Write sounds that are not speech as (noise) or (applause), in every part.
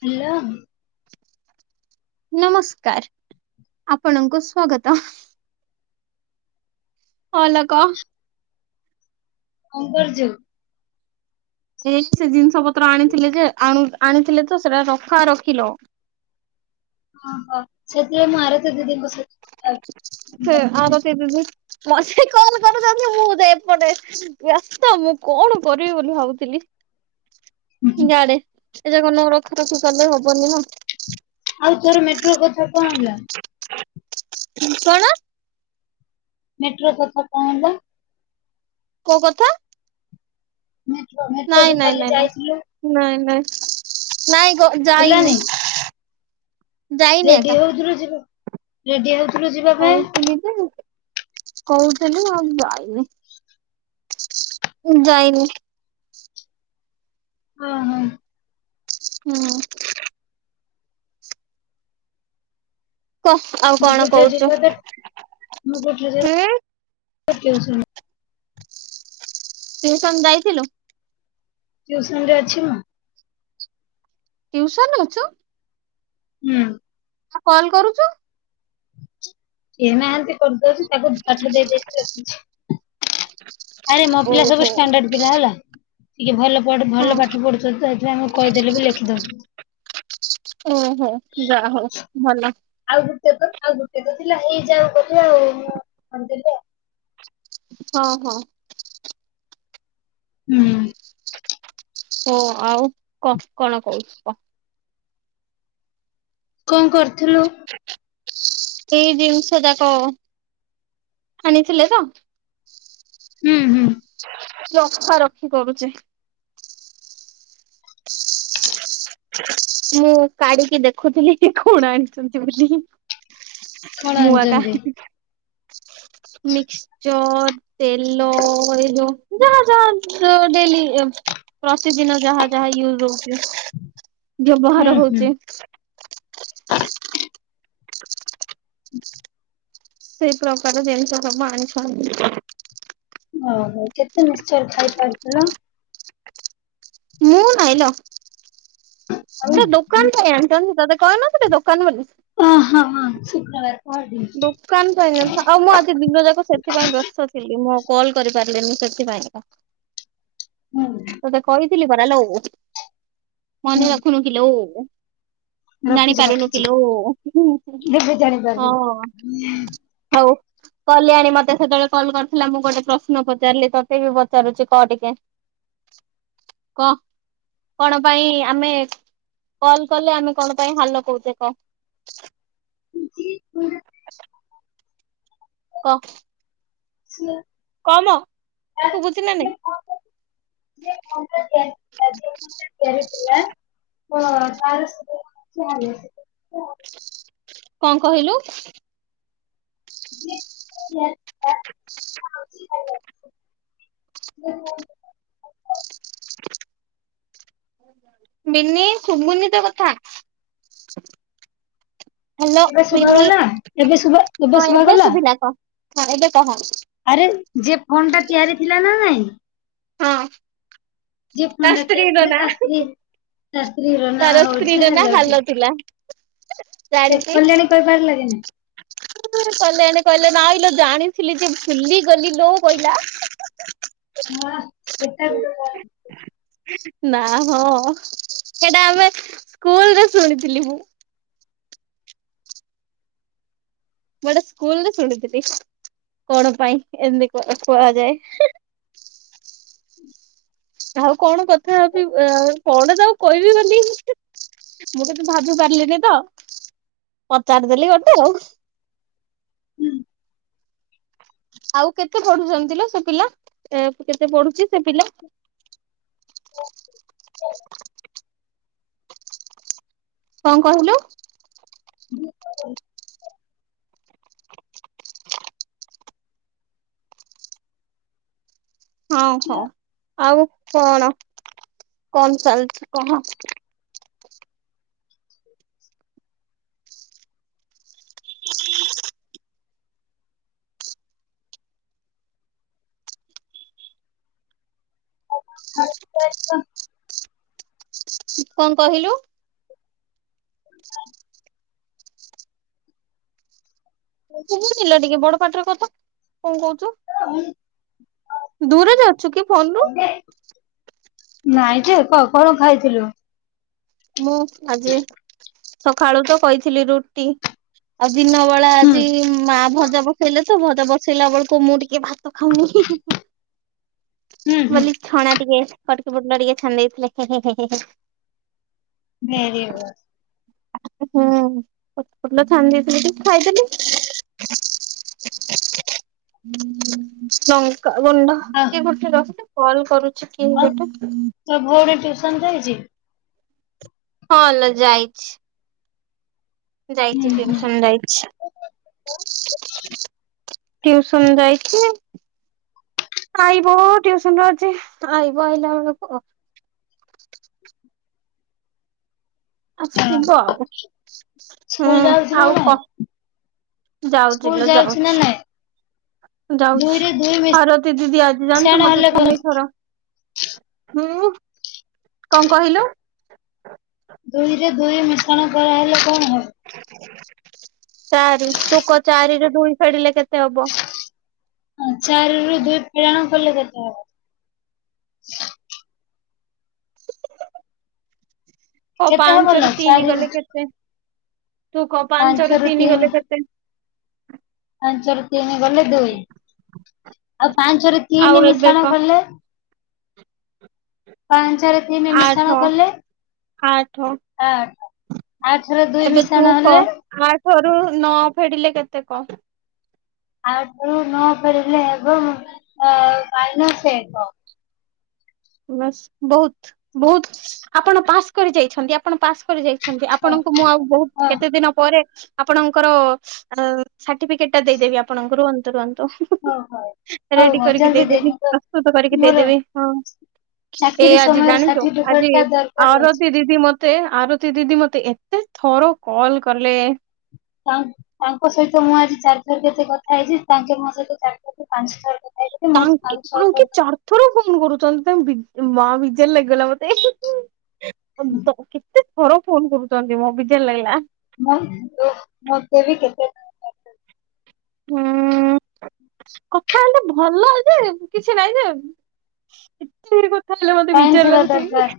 Hello. ନମସ୍କାର୍ ଆପଣଙ୍କୁ ସ୍ଵାଗତ। ଅଲ କ କଣ୍ କରୁଚୁ? ଏଇ ସେ ଜିନିଷ ପତ୍ର ଆଣିଥିଲେ ଯେ ଆଣୁ-ଆଣିଥିଲେ ତ ସେଟା ରଖା- ରଖିଲ। ଓହୋ ସେଥିପାଇଁ ମୁଁ ଆରତୀ ଦିଦିଙ୍କ ସହିତ କଥା। (unintelligible) ସେ ଆରତୀ ଦିଦି (inaudible) ବ୍ୟସ୍ତ ମୁଁ କଣ କରିବି ବୋଲି ଭାବୁଥିଲି। ଗାଡେ ଏ (unintelligible) ନ ରଖୁ ରଖୁ କଲେ ହବନି ନା। ଆଉ ତୋର ମେଟ୍ରୋ କଥା କଣ୍ ହେଲା? କଣ? ମେଟ୍ରୋ କଥା କଣ ହେଲା? କଉ କଥା? ମେଟ୍ରୋ -ନେ। ନାଇଁ- ନାଇଁ- ନାଇଁଲୋ ନାଇଁ -ନାଇଁ-ନାଇଁ ଗୋ ହେଲାନି ଯାଇନି। ଯାଇନି ରେଡି ଏକା। ହଉଥୁଲ ଯିବା-ରେଡି ହଉଥୁଲୁ ଯିବା ପାଇଁ ହଉଥିଲି ଯେ କହୁଥିଲି ଆଉ ଯାଇନି ଉଁ- ଯାଇନି। ଅ ହ। ହୁଁ। କହ୍ ଆଉ ମୁଁ କଣ କୋଠି ଅଛି କହୁଚୁ? କହ ତ ହୁଁ। ତା ଟ୍ୟୁସନ। ଟିଉସନ୍ ଯାଇଥିଲୁ? ଟିଉସନ୍ ରେ ଅଛି ମୁଁ। ଟିଉସନ୍ ରେ ଅଛୁ! ହୁଁ। ଆଉ କଲ୍ କରୁଛୁ? କିଏ ନାହାନ୍ତି। କରିଦଉଛି ତାକୁ ପାଠ ଦେଇ ଦେଇଛି ଲେଖୁଛି, ଆରେ ମୋ ପିଲା ସବୁ ଓହୋ ଷ୍ଟାଣ୍ଡାଡ ପିଲା ହେଲା, ଟିକେ ଭଲ ପଢ ହଁ ଭଲ ପାଠ ପଢୁଛନ୍ତି ତ ସେଥିପାଇଁ ମୁଁ କହିଦେଲେ ବି ଲେଖି ଦଉଛନ୍ତି। ଓହୋଃ, ଯା ହଉ ଭଲ। ଆଉ ଗୋଟେ ତ ଆଉ ଗୋଟେ ତ ଥିଲା ହେଇ ଯାଉ ବୋଲି ଆଉ ମୁଁ କହିଦେଲି ଆ ହଁ, ହଁ। ହୁଁ। ସୋ ଆଉ କହ, କଣ କହୁଛୁ କହ? କଣ କରୁଥିଲୁ? ଏଇ ଜିନିଷ ଯାକ ଆଣିଥିଲେ ତ। ହୁଁ, ହୁଁ। ରଖା ରଖି କରୁଛି। ମୁଁ କାଢିକି ଦେଖୁଥିଲି କି କଣ ଆଣିଛନ୍ତି ବୋଲି। କଣ ମୁଁ ଆକା ଆଣିଛନ୍ତି ମିକ୍ସଚର ତେଲ, ଏଇ ଯୋଉ ଯାହା ଯାହା ଯୋଉ ଡେଲି ପ୍ରତିଦିନ ଯାହା ଯାହା ୟୁଜ୍ ହଉଛି, ହୁଁ ବ୍ୟବହାର ହୁଁ। ହଉଛି। ସେଇ ପ୍ରକାର ଜିନିଷ ସବୁ ଆଣିଛନ୍ତି। ଓହୋଃ, କେତେ ମିକ୍ସଚର ଖାଇସାରିଥିଲ? ମୁଁ ନାଇଁଲୋ, ଆଉ ଏଟା ଦୋ କାନ ପାଇଁ ଆଣିଛନ୍ତି, ତତେ କହିନଥିଲି ଦୋକାନ ବୋଲି। ଓ ହଁ, ହଁ, ଶୁକ୍ରବାର ପହରଦିନ ଦୋକାନ ପାଇଁ ଜିନିଷ ଆଉ ମୁଁ ଆଜି ଦିନ ଯାକ ସେ ଥିପାଇଁ ବ୍ୟସ୍ତ ଥିଲି ମୁଁ ଆଉ କଲ୍ କରିପାରିଲିନି ସେଥିପାଇଁକା। ହୁଁ। ତତେ କହିଥିଲି ପରା ଲୋ, ମନେ ହୁଁ। ରଖୁନୁ କିଲୋ? ରଖିଛି ଜାଣିପାରୁନୁ ରଖିଛି କିଲୋ, ହୁଁ, ହୁଁ, ହୁଁ, ଏବେ ଜାଣିପାରିଲି। ହଁ, ହଉ। କଲ୍ୟାଣୀ ମତେ ସେତେବେଳେ କଲ୍ କରିଥିଲା ମୁଁ ଗୋଟେ ପ୍ରଶ୍ନ ପଚାରିଲି, ତୋତେ ବି ପଚାରୁଛିି କହ ଟିକେ। କହ? କଣ ପାଇଁ ଆମେ କଲ୍ କଲେ ଆମେ କଣ ପାଇଁ ହାଲୋ କହୁଛେ କହ? ଯିଏ ଯାହା ଆ (inaudible) କହ? ସିଆ କହମ ଶୁଭୁଛି ନା ନାଇଁ? (unintelligible) ଥିଲା ତ ତା ସ୍ତ୍ରୀର ନାଆ ଥିଲା ହାଲୋ। କଣ କହିଲୁ? ଯିଏ ଥିଲା (unintelligible) (unintelligible) (unintelligible) ବିିନି ଶୁଭୁନି ତୋ କଥା। ହାଲୋ ଏବେ ଶୁଭା ବିନି ଗଲା ଏବେ ଶୁଭା ହଁ ଶୁଭା ଏବେ ଗଲା ଶୁଭିଲା କହ ହଁ ଏବେ କହ। ଆରେ ଯିଏ ଫୋନ୍ ଟା ତିଆରି ଥିଲା ନା ନାଇଁ? ହଁ। ଯିଏ ଫଣ୍ଡା ତିଆରି କଲେ, ତା ସ୍ତ୍ରୀ ତା ସ୍ତ୍ରୀର ନାଁ ତାର ହଉଛି ସ୍ତ୍ରୀର ନା ହାଲ (unintelligible) ଥିଲା ଚେକ୍ କଲାଣି କହିପାରିଲା କି ନାଇଁ (unintelligible) କହିଲେ ଏଣେ କହିଲେ ନାଇଁ ଲୋ ଜାଣିଥିଲି ଯେ ବୁଲିଗଲି ଲୋ କହିଲା ହଁ, ସେଟା ବି (unintelligible) ନା ହଁ, ସେଇଟା ଆମେ ସ୍କୁଲରେ ଶୁଣିଥିଲି ମୁଁ। ମୁଁ ଏଇଟା ସ୍କୁଲରେ ଶୁଣୁଥିଲି, କଣ ପାଇଁ ଏମତି କୁଆ କୁହାଯାଏ? ଆଉ କଣ କଥା ହେବି ଆଉ କଣ ଯାଉ କହିବି ବୋଲି, ମୁଁ ତତେ ଭାବି ପାରିଲିନି ତ ପଚାରି ଦେଲି ଗୋଟେ ଆଉ। ଆଉ କେତେ ପଢୁଛନ୍ତି ଲୋ ସେ ପିଲା, କେତେ ପଢୁଛି ସେ ପିଲା? ଓ (unintelligible) କଣ କହିଲୁ? ହ (inaudible) ହଁଉ ହଁଉ। ଆଉ କଣ କଣ ଚାଲିଛି କଣ? (inaudible) ହଁ (unintelligible) (unintelligible) କଣ କହିଲୁ? କହୁଥିଲା ଟିକେ ବଡପାଟିରେ କହୁନୁ କଣ କହୁଛୁ? ଦୂରରେ ଅଛୁ କି ଫୋନରୁୁ? ନାଇଁ ଯେ, କହ କଣ ଖାଇଥିଲୁ? ମୁଁ ଆଜି, ସଖାଳୁ ତ କହିଥିଲି ରୁଟି। ଆଉ ଦିନ ବେଳା ହୁଁ ଆଜି, ମା ଭଜା ଭ ବସେଇଲେ ତ ଭଜା ବସେଇଲା ବେଳକୁ ମୁଁ ଟିକେ ଭାତ ଖାଉନି, ହି ହି, ହୁଁ ହୁଁ ବୋଲି ଛଣା ଟିକେ କଟକି ପୋଟଲ ଟିକେ ଛାଣି ଦେଇଥିଲେ, ହେଁ ହେଁ ହେ ହେ ହେ ଭେରି ଗୁଡ୍। ହୁଁ, ସବୁ ଭଲ ଥାଆନ୍ତି ବୋଲିକି ଖାଇଦେଲି। ଲଙ୍କା ଗୁଣ୍ଡ ଆଉ (unintelligible) ଗୋଟେ ରଖିଲ କଲ କରୁଛି କିଏ ଆଉ ଗୋଟେ? ତୋ ଭଉଣୀ ଟିଉସନ ଯାଇଚି? ହଁ ଲୋ, ଯାଇଛି। ହୁଁ ଯାଇଛି, ହୁଁ। ଟିଉସନ ଯାଇଛି। ଟ୍ୟୁସନ ଯାଇଚି ଆଇବ, ଟ୍ୟୁସନରୁ ଆଜି ଆଇବ ଆଇଲାବେଳକୁ ହଁ ଆସିବ ଆଉ। ହୁଁ, ସ୍କୁଲ ଯାଉଛି ନା ଆଉ ନାଇଁ? କ ଯାଉଛି ସ୍କୁଲ ଲୋ ନା ଯାଉଛି। ନାଇଁ? ଯାଉଛି, ଦୁଇରେ ଦୁଇ ସାରତି ଦିଦି ଆଜି ମିଶାଣ ଜାଣିଛୁ ମତେ ହେଲେ କଣ? ତିନିଥର ହୁଁ, କଣ କହିଲୁ? ଦୁଇରେ ଦୁଇ ମିଶ୍ରଣ କରାହେଲେ, କଣ ହେବ? ଚାରି। ତୁ କ ଚାରିରୁ ଦୁଇ ଫେଡିଲେ କେତେ ହବ? ଚାରିରୁ ଦୁଇ ଫେଡାଣ କଲେ କେତେ ହେବ? କ କେତେ ହବ ପାଞ୍ଚରୁ ଲୋ ତିନି ଚାରିରୁ ଗଲେ କେତେ? ତୁ କ ପାଞ୍ଚରୁ ତିନି ଗଲେ କେତେ? ପାଞ୍ଚରୁ ତିନି ଗଲେ ଦୁଇ। ଆଉ ପାଞ୍ଚରୁ ତିନି ଆଉ ଏବେ ମିଶାଣ କହ କଲେ ପାଞ୍ଚରେ ତିନି ମିଶାଣ ଆଠ କଲେ ଆଠ ଆଠ। ଆଠରେ ଦୁଇ ମିଶାଣ ହେଲେ? ଆଠରୁ ନ ଫେଡିଲେ କେତେ କ? ଆଠରୁ ନ ଫେଡ଼ିଲେ ହେବ, (unintelligible) ମାଇନସ ଏକ। ବାସ୍, ବହୁତ ବହୁତ। ଆପଣ ପାସ୍ କରି ଯାଇଛନ୍ତି, ଆପଣ ପାସ୍ କରି ଯାଇଛନ୍ତି। ହଁ ଆପଣଙ୍କୁ ମୁଁ ଆଉ ହଁ ବହୁତ କେତେ ଦିନ ପରେ ଆପଣଙ୍କର ସାର୍ଟିଫିକେଟ ଟା ଦେଇଦେବି ଆପଣଙ୍କର ତୁରନ୍ତ। ହଉ ହଉ ହଉ ରେଡି ହଉ କରିକି ଜଲଦି ଦେଇଦେବି ଦେଇଦିଅ। ପ୍ରସ୍ତୁତ କରିକି ମୋର ଦେଇଦେବି ହଁ। ଏ ଚାକିରି ଆଜି ସମୟରେ ଜାଣିଛ ଆଜି ସାର୍ଟିଫିକେଟ ଟା ଦରକାର ଆରତି ଅଛି। ଦିଦି ଦିଦି ମତେ ଆରତୀ ଦିଦି ମତେ ଏତେ ଥର କଲ କଲେ ତା ତାଙ୍କ ସହିତ ମୁଁ ଆଜି ଚାରି ଥର କେତେ କଥା ହେଇଛି। ତାଙ୍କେ ମୋ ସହିତ ଚାରିଥ ପାଞ୍ଚଥର କ ତାଙ୍କେ ତାଙ୍କେ ଚାର ଥର ଫୋନ୍ କରୁଛନ୍ତି ତାଙ୍କ ମା ବିଜାର ଲାଗିଗଲା ମତେ। ତ କେତେ ଥର ଫୋନ କରୁଛନ୍ତି ମ ବିଜାର ଲାଗିଲା। ମୁଁ ମତେ ବି କେତେ ହୁଁ (inaudible) କଥା ହେଲେ ଭଲ ଯେ କିଛି ନାଇଁ ଯେ କଥା ହେଲେ ମତେ ଟାଇମ୍ ବିଜାର ଥିବା ଲାଗୁଚି। (inaudible) ଦରକାର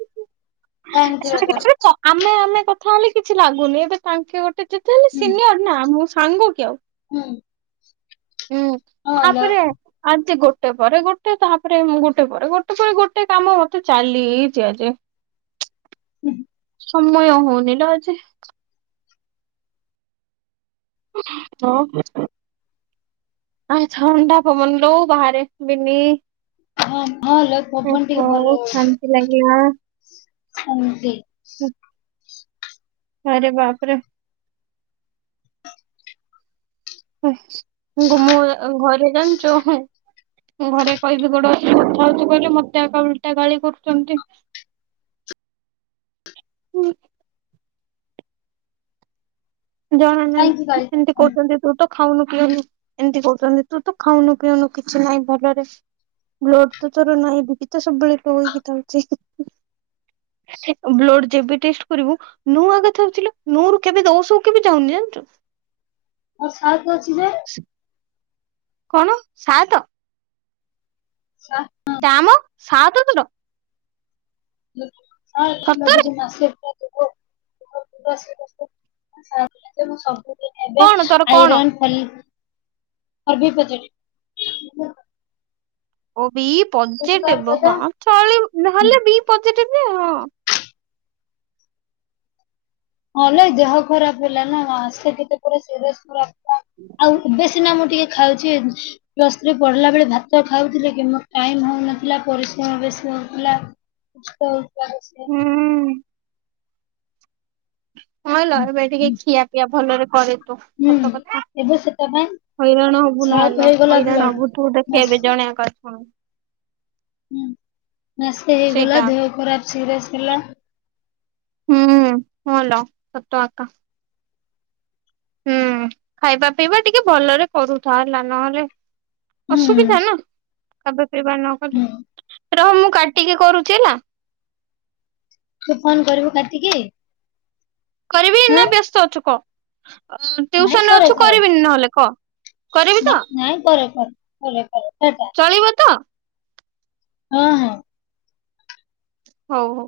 ଟାଇମ୍ ଥିବା ଦରକାର ଆମେ ଆମେ କଥା ହେଲେ କିଛି ଲାଗୁନି। ଏବେ ତାଙ୍କେ ଗୋଟେ ଯେତେ ହେଲେ ହୁଁ ସିନିୟର ନା ମୁଁ ସାଙ୍ଗ କି ଆଉ। ହୁଁ। ହୁଁ ହଁ ଲୋ ତାପରେ ଆଜି ଗୋଟେ ପରେ ଗୋଟେ ତାପରେ। ମୁଁ ଗୋଟେ ପରେ ଗୋଟେ ପରେ ଗୋଟେ କାମ ମତେ ଚାଲିଛି ଆଜି। ହୁଁ। ସମୟ ହଉନି ଲୋ ଆଜି। ହଁ। ଆହ ଥଣ୍ଡା ପବନ ଲୋ ବାହାରେ ବିିନି। ହଁ ହଁ ଲୋ ପବନ ଟିକେ ଭଲ ହଉଚି ଶାନ୍ତି ଶାନ୍ତି। ହୁଁ। ଆରେ ବାପରେ। (inaudible) ମୁଁ ଏ ଘରେ ଜାଣିଛ ହେଁ। ମୁଁ ଘରେ କହିବି ଗୋଡେ କଥା ହଉଚି କହିଲେ ମତେ ଏକା ଉଲଟା ଗାଳି କରୁଛନ୍ତି। ହ (inaudible) ହୁଁ। କାହିଁକି ଜଣାନାହିଁ ଗାଳି ଏମତି କରୁଛନ୍ତି କହୁଛନ୍ତି ତୁ ତ ଖାଉନୁ ପିଉନୁ ଏମିତି କହୁଛନ୍ତି। ତୁ ତ ଖାଉନୁ ପିଉନୁ କିଛି ନାହିଁ ଭଲରେ। ବ୍ଲଡ ତ ତୋର ନାହିଁ, ବିପି ତ ସବୁବେଳେ ଲୋ ହେଇକି ଥାଉଚି। ବ୍ଲଡ ଯେବେ ଟେଷ୍ଟ କରିବୁ ନୁ ଆଗଥରୁଚିଲ ମୋର କେବେ ଦଉଚୁ। କେବେ ଯାଉନି ଜାଣିଚୁ। ମୋର ସାତ ଅଛି ଯେ କଣ ସାତ। ସା ତାମ ସାଟ ଖଣ୍ଡ। ଁ ଆସେ ସତରେ (unintelligible) ଁ ସବୁ (unintelligible) ଏବେ କଣ ତୋର କଣ? ଆଇରନ୍ କଲି ପ୍ରଚ (unintelligible) ଓ ବି ବୁଝିପାରୁଛ ପଜେଟିଭ ତ? ହଁ ଚଳି ହୁଁ ନହେଲେ ବି ପଜେଟିଭ ଆଉ ହଁ। ନହଲେ ଦେହ ଖରାପ ହେଲା ନା ସେଠି କେତେଳେ ସିରିଏସ ପୁରା ଆଉ ଏବେ ସିନା ମୁଁ ଟିକେ ଖାଉଛି ପ୍ଲସ ଥ୍ରି ପଢିଲା ବେଳେ ଭାତ ଖାଉଥିଲି କିନ୍ତୁ ଟାଇମ ହଉନଥିଲା ପରିଶ୍ରମ ବେଶୀ ହଉଥିଲା।। ତ ତର ସେ (unintelligible) ହୁଁ। ହଁ ଲ ଏବେ ଟିକେ ଖିଆ ପିଆ ଭଲରେ କରେ ତୁ ହୁଁ ସତ କଥା ଏବେ ସେଟା ପାଇଁ ହଇରାଣ ହବୁ ସାଫ ନହେଲେ ହେଇଗଲା ହଇରାଣ ବ୍ଲଡ ହବୁ ତୁ ଦେଖେ ମାସ ଏବେ ଜଣେ କର୍ପଣ ହୁଁ ମାସେ ହେଇଗଲା ସେଇଟା ଦେହ ଖରାପ ସିରିଏସ ହେଲା। ହୁଁ ହଲ ସତ ଆକା। ହୁଁ ଖାଇବା ପିଇବା ଟିକେ ଭଲରେ କରୁଥା ହେଲା ନହେଲେ ହୁଁ ଅସୁବିଧାନା ଖାଇବା ପିଇବା ହୁଁ ନକଲେ ରହ ମୁଁ କାଟିକି କରୁଚି ହେଲା। ତୁ ଫୋନ୍ କରିବୁ କାଟିକି? କରିବି ହଁ ନା ବ୍ୟସ୍ତ ଅଛୁ କଅ ନାଇଁ ଟିୟୁସନରେ କରେ ଅଛୁ କରେ କରିବିନି ନହେଲେ କଅ? ନା ନାଇଁ କରେ କରେ କରେ କରେ କରଯା ଚଳିବତ? ହଁ ହଁ। ହଉ ହଉ।